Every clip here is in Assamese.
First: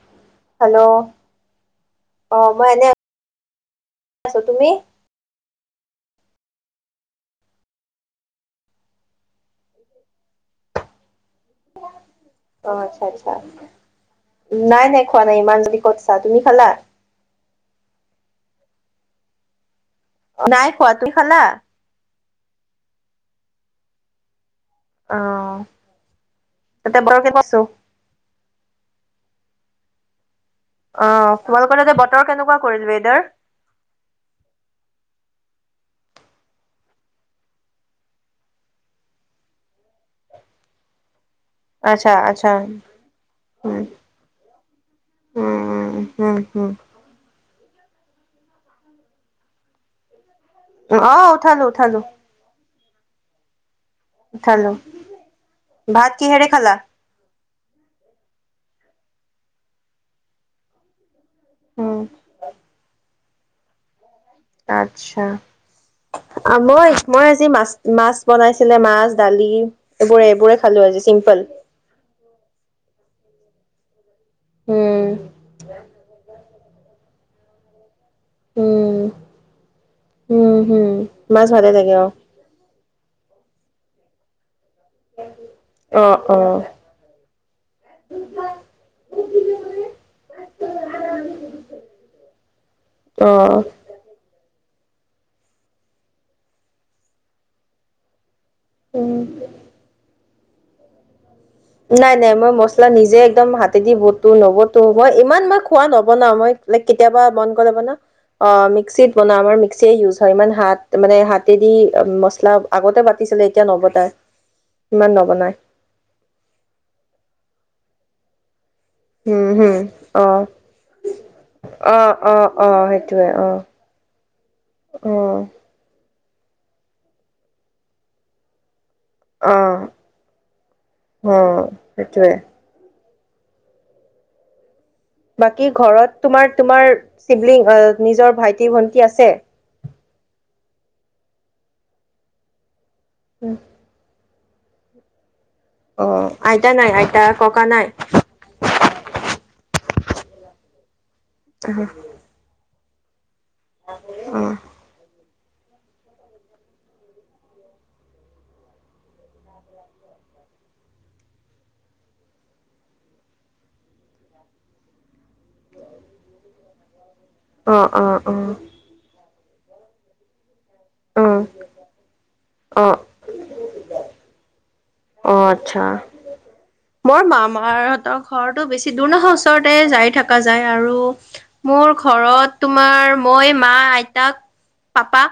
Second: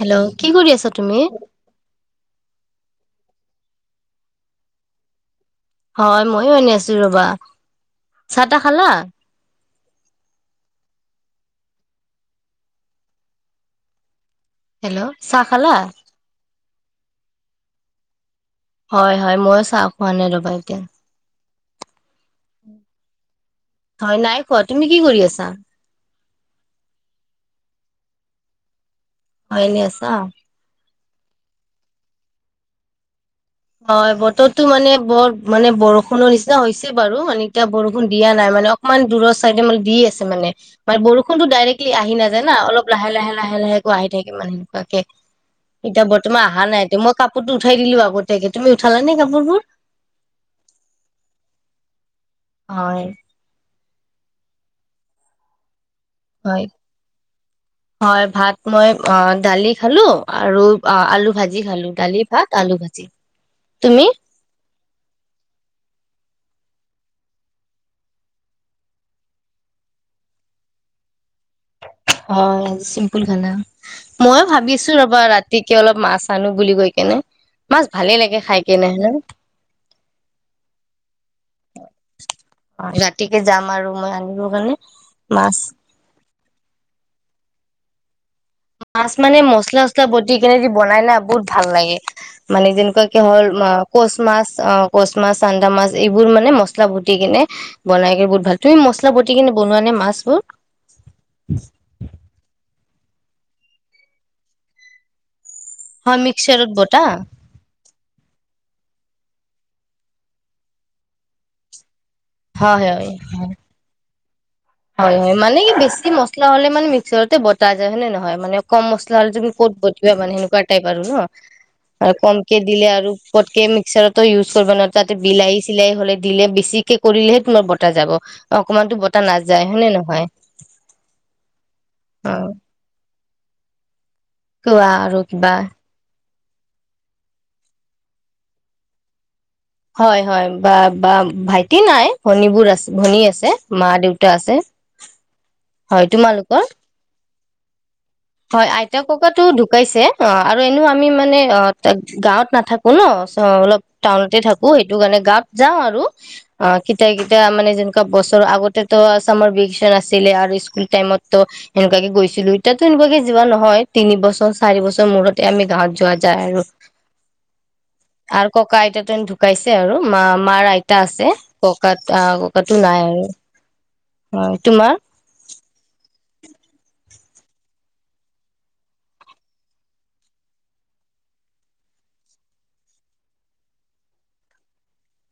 হেল্ল'! কি কৰি হেল্ল' আছা তুমি? অ মই এনে আছোঁ, তুমি? হয়, ময়ো এনে আছোঁ ৰ'বা। চাহ, তাহ খালা? অ', আচ্ছা, আচ্ছা। নাই, হেল্ল' নাই, খোৱা নাই, চাহ ইমান খালা? যদি ক'ত চা তুমি খালা? হয়, হয়, মই চাওঁ নাই খোৱা, তুই খালা? হৱা নাই। খোৱা। তুমি কি কৰি আছা? অ', তাতে [unintelligible] আছোঁ। ভালে আছা? অ', তোমালোকৰ তাতে বতৰ কেনেকুৱা কৰিল ঈদৰ? অ', বতৰটো মানে বৰ মানে বৰষুণৰ নিচিনা হৈছে বাৰু, মানে এতিয়া বৰষুণ দিয়া নাই, মানে অকমান দূৰৰ চাইডে মানে দি আছে মানে, মানে বৰষু ষুণটো ডাইৰেক্টলি আচ্ছা আহি নাযায় আচ্ছা না, অলপ লাহে লাহে লাহে উম লাহেকৈ আহি থাকে মানে সেনেকুৱাকে। উম এতিয়া উম বৰ্তমান আহা উম নাই এতিয়া, মই কাপ সেটো উঠাই দিলো আগত। [unintelligible] তুমি উঠালা নে কাপোৰবোৰ? অ', উঠালো, উঠালো। হয়। উঠালো। ভাত কিহেৰে হয় খালা? হয়। ভাত মই অ দালি খালো আৰু আলু ভাজি খালো, উম দালি ভাত আলু ভাজি। তুমি? আচ্ছ। মই মই আজি মাছ মাছ বনাইছিলো, মাছ দালি এইবোৰে এইবোৰে খালো, আজি চিম্পল। হয় চিম্পল খানা। ময়ো ভাবিছো উম ৰ'বা ৰাতিকে অলপ মাছ আনো বুলি কৈ কেনে, মাছ ভালে লাগে খাই কেনে উম হে ন উম হম। মাছ ভালে লাগে অ অ' ৰাতিকে যাম আৰু। হয়। আনিবৰ কাৰনে অ' অ' মাছ মানে মচলা চচলা বতি কিনেদি বনাই না বহুত ভাল লাগে। মানে যেনেকুৱাকে অ হ'ল কচ মাছ অ' কচ মাছ, চান্দা মাছ, এইবোৰ মানে মছলা বতি কিনে বনাই কৰি বহুত ভাল তুমি মছলা উম বতি কিনে বনোৱা নে মাছবোৰ? নাই নাই মই মছলা নিজে একদম হাতে দিবতো নবতো মই ইমান ম খোৱা হয় নবনাওঁ মই মিক্সাৰত লাই বতা কেতিয়াবা মন গ'লে বনাওঁ, অ' মে মিক্সিত বনাওঁ আমাৰ মিক্সিয়ে ইউজ হয়। ইমান হাত মানে হাতেদি মছলা হয় আগতে হয় বতিছিলে, এতিয়া নবতাই। ইমান হয় হয় নবনাই মানে কি বেছি ম ক্ল হ'লে মানে মিক্সাৰতে বটা যায় হয় নে নহয় মানে কম মছলা হ'লে উম তুমি ক'ত হুম বটিবা অ মানে সেনেকুৱা টাইপ আৰু ন অ আৰু অ কমকে অ দিলে আৰু সেইটোৱে অ ক'তকে মিক্সাৰতো ইউজ কৰিবা ন অ তাতে বিলাহী চিলাহী হ'লে দিলে বেছিকে কৰিলেহে তোমাৰ বতাহ যাব অকনমানটো বতাহ অহ অ অ সেইটোৱে কোৱা আৰু কিবা? বাকী ঘৰত তোমাৰ তোমাৰ চিবলিং আহ নিজৰ ভাইটি ভন্টি আছে? হয়, হয়, বা-বা ভাইটি নাই, ভনীবোৰ আছ ভনী আছে, উম মা, দেউতা আছে। হয় অ', তোমালোকৰ আইতা নাই, আইতা? ককা নাই? হয়, আইতা, ককাতো ঢুকাইছে অ', আৰু এনেয়ো আমি মানে অ', ত' গাওঁত নাথা [unintelligible] অ', অলপ টাউনতে অ থাকোঁ, সেইটোকাৰণে গাত যাওঁ আৰু অ', কিতিয়া, কিতিয়া মানে যেনেকুৱা বছৰৰ আগতেটো চামাৰ ভেকিচন আছিলে আৰু ইস্কুল টাইমতো সেনেকুৱাকে গৈছিলোঁ, এতিয়া এনেকুৱাকে যোৱা নহয়, তিনিবছৰ, চাৰিবছৰ মূৰতে আমি গাঁৱত যোৱা যায় আৰু। অ অ অ আৰু ককা আইতাটো ঢ়ু ঢ়ুকাইছে আৰু মা মাৰ আই তা অ আছে, ককাত আ, ককাতো অ নাই আৰু অ' অ', আচ্ছা। মই মামাহঁতৰ ঘৰতো বেছি দূৰ নহয় ওচৰতে যায় থাকা যায় আৰু, মোৰ ঘৰত তোমাৰ মই, মা, আইতাক, পাপা।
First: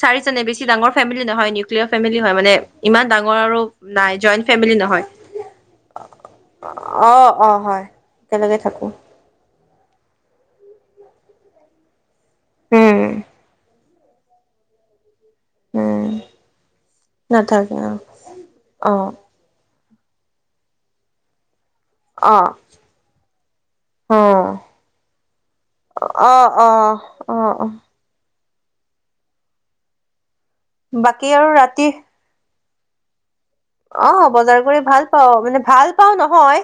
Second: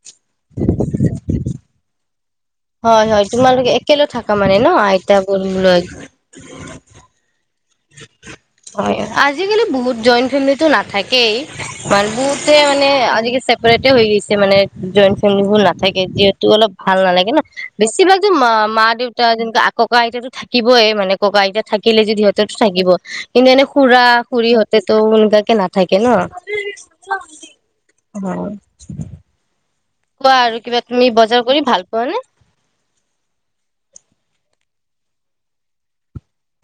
চাৰিজনে, বেছি ডাঙৰ ফেমিলি নহয়, নিউক্লিয়াৰ ফেমিলি হয় মানে, ইমান ডাঙৰ আৰু একেলৈ নাই থাকা জইণ্ট মানে ন, ফেমিলি নহয় আইতা [unintelligible] অ অ হয় একেলগে থাকো হয়, আজিকালি বহুত জইণ্ট ফেমিলিতো নাথাকেই [unintelligible] [unintelligible] ‌ মানে উম আজি [unintelligible] হৈ গৈছে মানে জইন মানুহবোৰ নাথাকে উম যিহেতু অলপ ভাল নালাগে ন, নাথাকে বেছি ভাগ যে মা, মা অ দেউতা যেনেকৈ আক ককা আইতাতো থাকিবই মানে, ককা আইতা থাক [inaudible] অ তাতো থাকিব, কিন্তু এনে খুৰা, অ অ খুুৰীহঁতেতো [unintelligible] নাথাকে ন? অ', অ', অ', অ', শিক [unintelligible] বাৰু কিবা তুমি বাকী বজাৰ আৰু কৰি ভাল ৰাতি পোৱা নে? অ' বজাৰ কৰি ভাল পাওঁ মানে ভাল পাও নহয়,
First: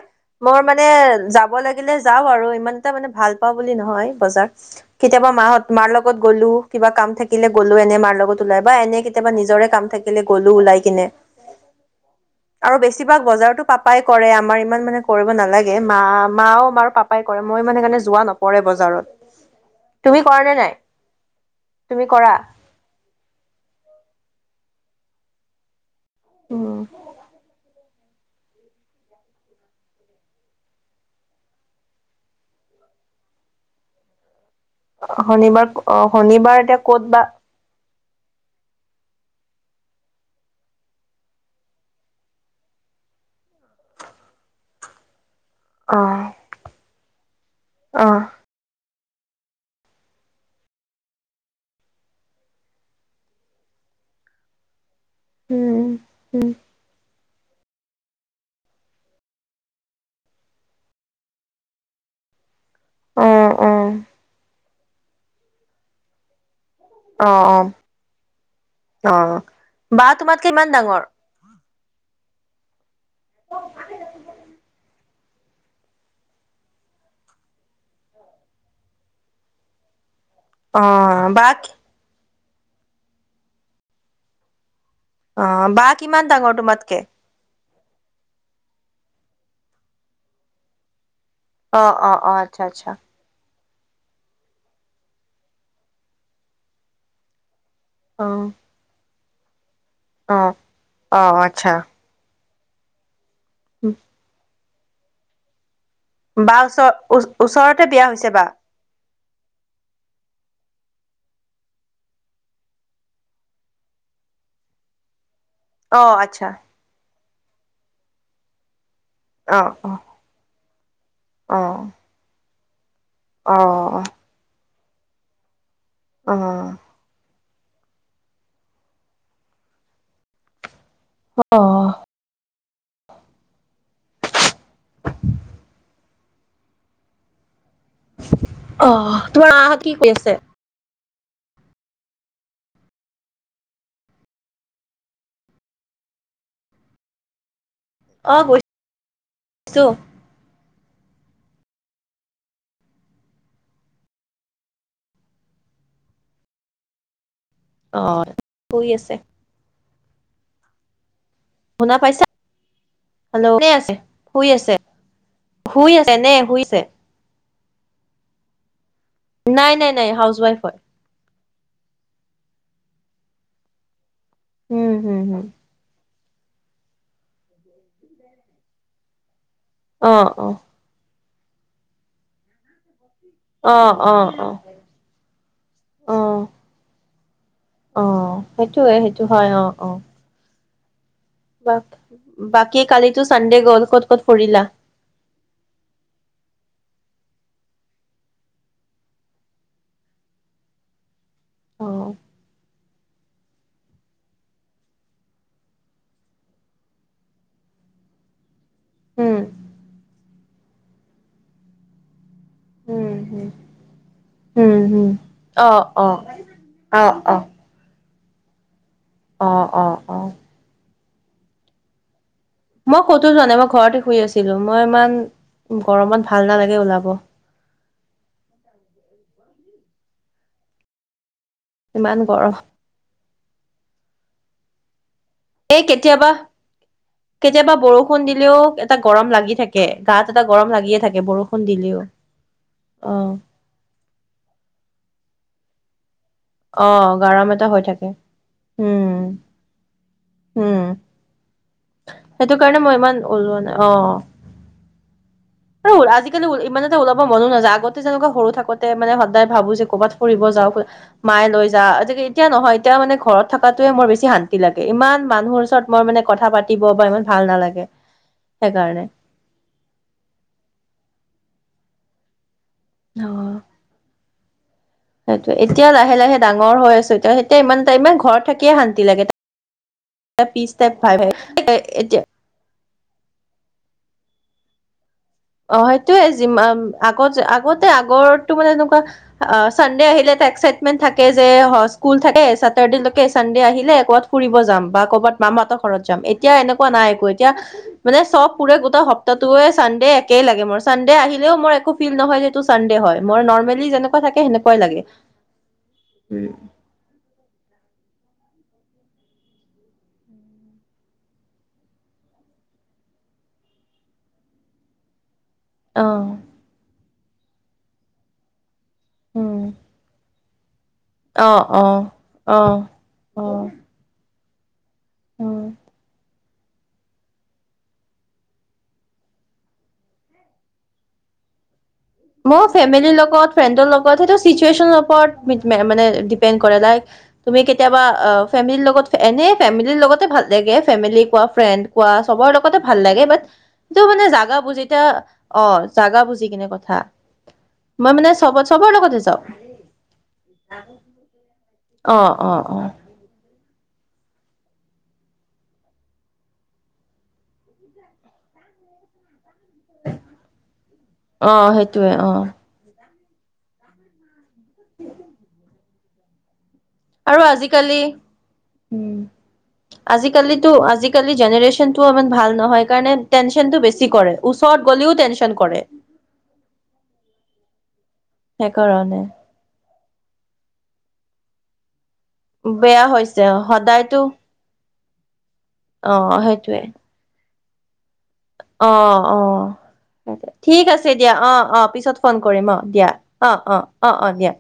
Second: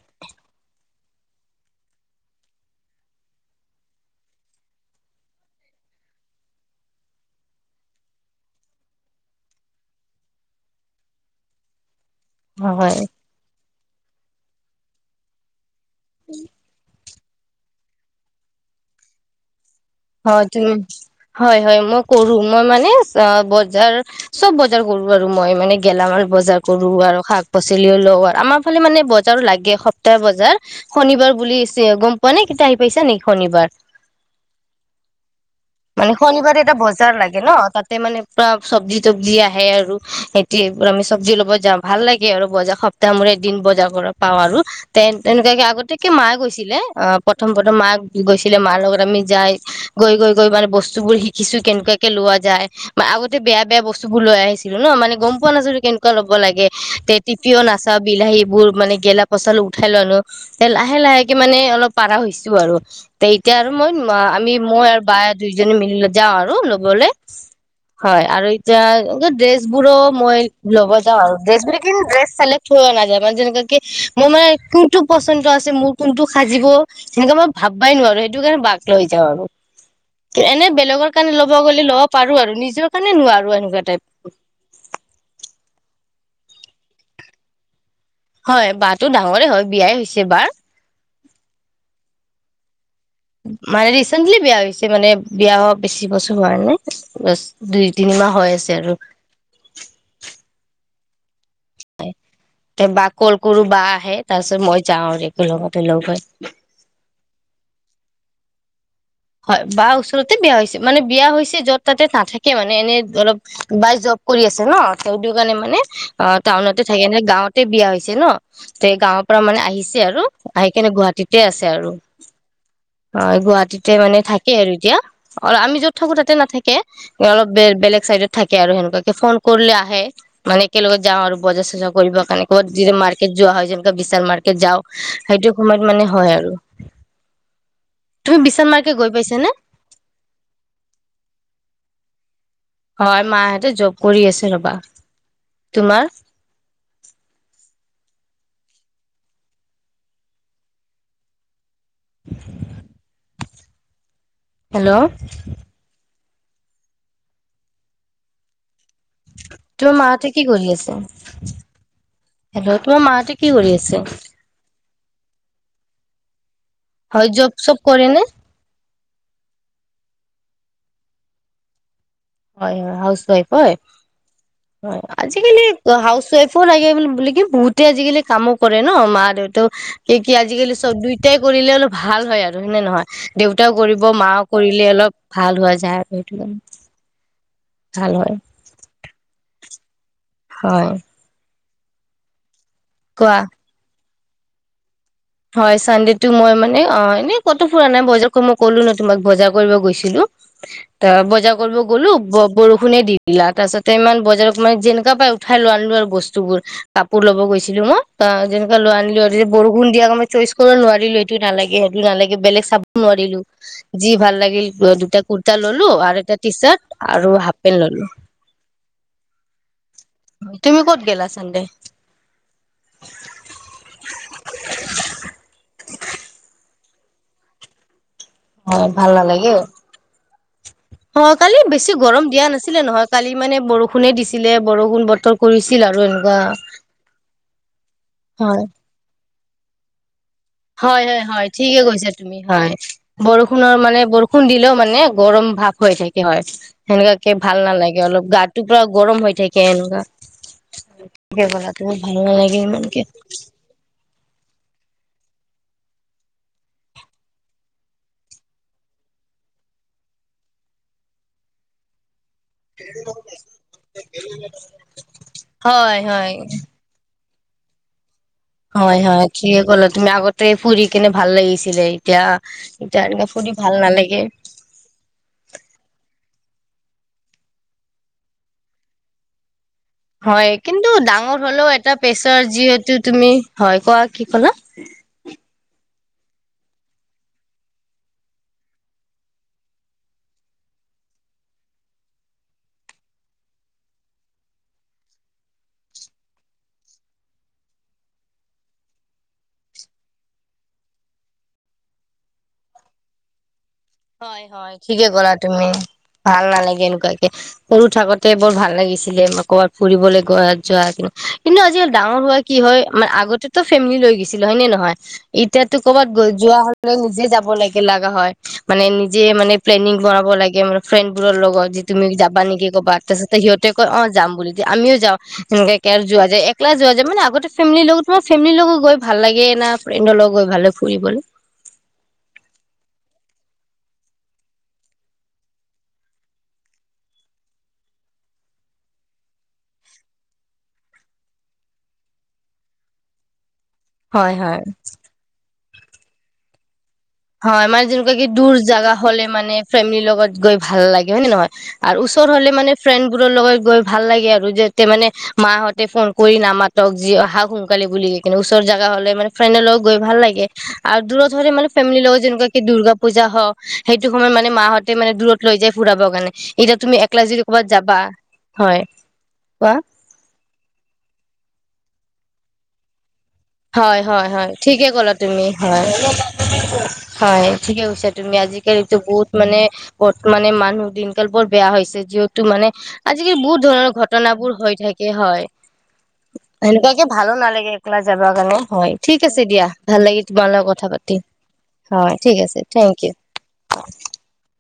মই মানে যাব লাগিলে যাওঁ আৰু ইমান এটা মানে ভাল পাওঁ বুলি নহয় বজাৰ কেতিয়াবা মাহ'ত মাৰ লগত গ'লো কিবা কাম থাকিলে গ'লো এনে মাৰ লগত ওলাই বা এনে কেতিয়াবা নিজৰে কাম থাকিলে গ'লো ওলাই কিনে। আৰু হয় বেছিভাগ বজাৰতো পাপাই কৰে, আমাৰ ইমান মানে কৰিব নালাগে। মা মাও আমাৰ পাপা পাই কৰে, মই মান সেইকাৰণে যোৱা নপৰে বজাৰত। তুমি কৰা হয় নে তুমি নাই হয় হয় মই তুমি কৰা? ক'ৰো, মই মানে অ' বজাৰ চব বজাৰ কৰো আৰু মই মানে গেলামাল বজাৰ উম, কৰো আৰু শাক পাচলি এওঁৰ লগত, আমাৰ ফালে মানে বজাৰো লাগে সপ্তাহ বজাৰ, শনিবাৰ বুলি গ'ম পোৱা নে? কেতিয়া আহি পাইছা নেকি? শনিবাৰ শনিবাৰ, অ মানে শনিবাৰে শনিবাৰ এটা এতিয়া বজাৰ ক'ত বা লাগে ন [unintelligible] চব্জি তবজি আহে আৰু [unintelligible] আমি চব্জি ল'ব যাওঁ, ভাল লাগে আৰু বজাৰ সপ্তাহ মোৰে এদিন বজাৰ কৰা পাওঁ আৰু, তেন তেনেকুৱাকে আগতে একে অ'। মা গৈছিলে, অ প্ৰথম প্ৰথম মা অ', গৈছিলে, মাৰ লগত আমি যায় গৈ গৈ গৈ মানে বস্তু বোৰ শিকিছো কেনেকুৱাকে লোৱা যায়, ম আগতে বেয়া বেয়া বস্তু বোৰ লৈ আহিছিলো ন মানে গ'ম পোৱা নাছিলো উম, কেনেকুৱা ল'ব উম, লাগে, তে টিপিও নাচাওঁ, বিলাহী এইবোৰ, মানে গেলা পচা উঠাই লৈ আনো, লাহে লাহেকে মানে অলপ পাৰা হৈছো আৰু তে অ', এতিয়া আৰু মই, অ', আমি মই আৰু বায়ে দুইজনী মিলি লৈ যাওঁ আৰু ৰু লবলৈ, অ', অ', হয় আৰু এতিয়া অ'। ড্ৰেছ বোৰো বা মই তোমাতকে কিমান ল'ব ডাঙৰ? যাওঁ আৰু ড্ৰেছবোৰ [inaudible] মই যেনেকুৱাকে, মই মানে কোন টো পচন্দ আছে, মোৰ কোনটো সাজিব, সেটো মই ভাববাই নোৱাৰো, সেইটো কাৰণে বাক লৈ যাওঁ আৰু। এনে বেলেগৰ অ', কাৰণে বা ল'ব গ'লে ল'ব পাৰো আৰু নিজৰ কাৰণে নোৱাৰো, এনেকুৱা টাইপ অ', বা কিমান ডাঙৰ তোমাতকে? হয়, বাতো ডাঙৰে হয়, বিয়াই হৈছে বাৰ অ, অ, অ, আচ্ছা, আচ্ছা। মানে ৰিচেন্টলি বিয়া হৈছে মানে, বিয়া হোৱা বেছি বছৰ হোৱা নাই। দুই তিনিমাহ হৈ আছে আৰু। [inaudible] অঁ, অ' আচ্ছা। তে বাক কল কৰো বা আহে, তাৰ পিছত মই যাওঁ আৰু একে লগত বা ওচৰৰ‌ ওচ ওচৰতে বিয়া হৈছে বা। হয় বা ওচৰতে বিয়া হৈছে মানে বিয়া হৈছে যত তাতে নাথাকে মানে এনে অলপ বাই জব কৰি আছে ন। সেইটো কাৰণে মানে অ টাউনতে থাকে নে গাঁৱত বিয়া হৈছে ন, তে গাঁৱৰ পৰা মানে অ', অ', আহিছে আৰু আহি কেনে গুৱাহাটী ঠিকেই আছে অ', আৰু হয় গুৱাহাটীত, তে অ', মানে থাকে আৰু এতিয়া আৰু আমি যত থাকো অ'। তাতে নাথাকে অলপ বেলেগ চাইডত থাকে আৰু সেনেকুৱাকে ফোন কৰিলে আহে মানে, একেলগে যাওঁ আৰু বজা চজা অ', কৰিবা কাৰনে, [unintelligible] মাৰ্কেট যোৱা হয় যে বিশাল মাৰ্কেট যাও সেইটো সময়ত মানে, হয় আৰু। তুমি বিচ অহ তোমাৰ মা হত কি কৰি আছে? হয় মাহঁতে জব কৰি আছে ৰবা, তোমাৰ? অ গৈছোঁ, উ [unintelligible] হেল্লো অ কি কৰি আছে, তোমাৰ মাহতে কি কৰি আছে? শুনা পাইছা হেল্ল' তোমাৰ মাহঁতে কি হেল্লো' কৰি আছে শুই আছে শুই আছে এনে শুই আছে। হয় য চব কৰে নে? নাই নাই নাই হাউচ ৱাইফ হয়। হয় হয় হাউচৱাইফ হয়? উম হম হম আজিকালি হাউচ ৱাইফ'- ক লাগে বো বোলে কি বহুতে আজিকালি কামো কৰে ন মা দেউত কি অ কি অ আজিকালি চব দুই কৰিলে অলপ ভাল হয় আৰু হেনে নহয়? দেউতাও অ কৰিব অ মাও কৰিলে অলপ ভাল হোৱা যায় অ আৰু সেইটোৱে। অ', সেইটোয়ে সেইটো হয় অ'। অ'। হয়। ব বাকী কি কালিটো কোৱা চানডে গ'ল ক'ত ক' কৰিলা হয় চানডে টো মই মানে অ' এনেই কত ফুৰা নাই বজাৰ মই ক'লো ন তোমাক বজাৰ কৰিব গৈছিলো, ত পজা কৰিব অ গ'লো বৰষ খোনে দি দিলা, তাৰপাছতে ইমান বজাৰত মানে যেনেকা পাই উঠাই ল আনলো আৰু বস্তুবোৰ, কাপোৰ লব গৈছিলো মই অ' যে লো আনলো আৰু উম যে বৰষূণ মই চইচ কৰিব নোৱাৰিলো সটো নালাগে সেটো নালাগে বেলেগ চাব উম নোৱাৰিলো, হম যি ভাল লাগিল উম হম দুটা কুৰ্তা অ ললো অ আৰু এটা টি অ চাৰ্ট আৰু অ হাফ পেণ্ট ললো। অ', অ'। অ তুমি ক'ত গেলা চানডে। মই কতো যোৱা নাই, মই ঘৰতে শুই আছিলো, মই ইমান গৰমত ভাল নালাগে ওলাব। হয় ভাল নালাগে। অ কালি বেছি গৰম দিয়া নাছিলে নহয় কালি মানে বৰষুণে দিছিলে বৰষুণ বতৰ কৰিছিল এই আৰু কেতিয়াবা এনেকুৱা কেতিয়াবা বৰষুণ দিলেও হয় এটা গৰম লাগি থাকে গাত এটা গৰম লাগিয়ে হয় থাকে হয় হয় বৰষুণ ঠিকে দিলেও কৈছা তুমি হয়, অ বৰষুণৰ মানে বৰষুণ দিলেও মানে গৰম ভাব হয় থাক হয় অ সেনেকুৱাকে গৰম ভাল এটা হৈ নালাগে থাকে অলপ গাটোৰ পৰা উম গৰম হৈ থাকে এনেকুৱা। উম ঠিকে কলা তুমি ভাল সেইটো নালাগে কাৰণে মই ইমানকে ইমান ওলোৱা নাই অ'। আৰু আজিকালি ইমান এটা ওলাব মনো নাযায়, আগতে যেনেকুৱা সৰু থাকোতে মানে সদায় ভাবো যে ক'ৰবাত ফুব যাও মায়ে লৈ যাওঁ আজিকাল এতিয়া নহয় এতিয়া মানে ঘৰত থকাতোৱে মোৰ বেছি শান্তি লাগে, ইমান মানুহৰ ওচৰত হয় মই মানে হয় কথা পাতিব বা ইমান ভাল নালাগে। হয় সেইকাৰণে হয়, ঠিকে কল তুমি আগতে তে ফুৰি কিনে ভাল লাগিছিলে। এতিয়া এতিয়া এনেকে ফুৰি ভাল নালাগে। সেইটোৱে, এতিয়া লাহে লাহে ডাঙৰ হৈ আছোঁ, এতি এতিয়া ইমান [unintelligible] ঘৰত থাকিয়ে শান্তি লাগে। এটা হয় পিচ টাইপ কিন্তু ভাই ভাই ডাঙৰ হলেও এটা এতিয়া প্ৰেছাৰ যিহেতু তুমি, হয় কোৱা কি ক'লা। [inaudible] অ', সেইটোৱে যি, আগত আগতে আগো মানে এনেকুৱা, চানডে আহিলে এটা এক্সাইটমেন্ট থাকে যে স্কুল থাকে চেটাৰডে লৈ, চানডে আহিলে কবাত ফুৰিব যাম বা ক'ৰবাত মামাহঁতৰ ঘৰত যাম। এতিয়া এনেকুৱা নাই একো এতিয়া মানে চব পুৰে গোটেই সপ্তাহটোয়ে চানডে একেই লাগে মোৰ। চানডে আহিলেও মোৰ একো ফিল নহয়, এইটো চানডে হয়, মই নৰ্মেল হয় হয় ঠিকে ক'লা তুমি, ভাল উম নালাগে এনেকুৱাকে। ৰু থাকোতে বৰ ভাল লাগিছিলে ক'ৰবাত ফুৰিবলৈ গাত যোৱা, কিন্তু কিন্তু আজিকালি ডাঙৰ হোৱা কি হয়, ম আগতেটো ফেমিলি লৈ গৈছিল হয় নে নহয়। এতিয়াতো ক'বাত অ গৈ যোৱা হ'লে নিজে যাব ব লেকে লাগা হয়। মানে নিজে মানে উম প্লেনিং কৰাব লাগে। কে [unintelligible] ফ্ৰেণ্ড বোৰৰ অ লগত যি অ তুমি অ নিকি ক'বাত, তাৰিপছতে অ সহ'তে কয় অ' যাম বুলি। যে আমিওঁ যওঁ উম এনেকে কে যোৱা যায় লাই যোৱা যায় মানে, আগতে ফেমিৰ লগত তোমাৰ ফেমিলিৰ লগত গৈ ভাল লাগে ন ফ্ৰেণ্ডৰ লগ গৈ ভালে ফুৰিবলৈ? মই ফেমেলিৰ লগত ফ্ৰণ্ডৰ লগত হেইতো মানে চটোয়েশ্যনৰ ওপৰত মানে ডিপেন কৰে, লাইক তুমি কতিয়াবা ফেমেলিৰ লগত এনে ফেমেলিৰ লগতে ভাল লাগে, ফেমেলি কোৱা ফ্ৰণ্ড কোৱা চবৰে লগতে ভাল লাগে। বাট য' মানে হয় জাগা হয় বুজি এতিয়া অ জাগা বুজি কিনে কথা থা হয় মানে যেনেকুৱা কি দূৰ জাগা হ'লে যাওঁ মানে ফেমিলিৰ লগত গৈ ভাল লাগে হয় নে নহয়? আৰু অ ওচৰ হ'লে অ মানে অ ফ্ৰেণ্ডোৰৰ লগত গ গৈ ভাল লাগে আৰু, যেতে মানে মাহঁতে ফোন কৰি নামাতক যি অহা সোনকালে বুলি, কোনো ওচৰ জাগা হ'লে মানে ফ্ৰেণ্ডৰ লগ গৈ ভাল লাগে। আৰু দূৰত হ'লে অ মানে সেইটোৱে দিলওঁ অ যেনকু কি দুৰ্গা পূজা হওঁক সেইটো সময়ত মানে মাহঁতে মানে দূৰত লৈ যায় ফুৰাব কাৰণে। এতিয়া তুমি একলা আৰু যদি ক'ৰবাত আজিকালি যাবা হয় উ কোৱা আজিকালিতো আজিকালি জেনেৰে্শ্যন টো ইমান ভাল নহয় কাৰণে টেনচনটো হয় বেছি হয় কৰে হয় ওচৰত ঠিকে ক'লা গ'লেও তুমি, টেনচন কৰে হয় হয় ঠিকে কৈছা তুমি আজিকালিতো সেইকাৰণে বহুত মানে ক'ত মানে মানুহ দিনকাল বৰ বেয়া হৈছে। য'ত টো মানে বেয়া আজিকালি হৈছে বহুত ধৰণৰ সদায়তো ঘটন বোৰ হৈ থাকে। এ' হয়। অ সেইটোৱে হেনেকুৱাকে ভালো নালাগে। ক্ [unintelligible] [inaudible] অ', অ', লাগিল তোমাৰ লগত ঠিক কথা আছে পাতি দিয়া অ', অ', হয় পিছত ফোন ঠিক আছে কৰিম অ', থেংক ইউ। দিয়া অ', অ', অ', অ', দিয়া।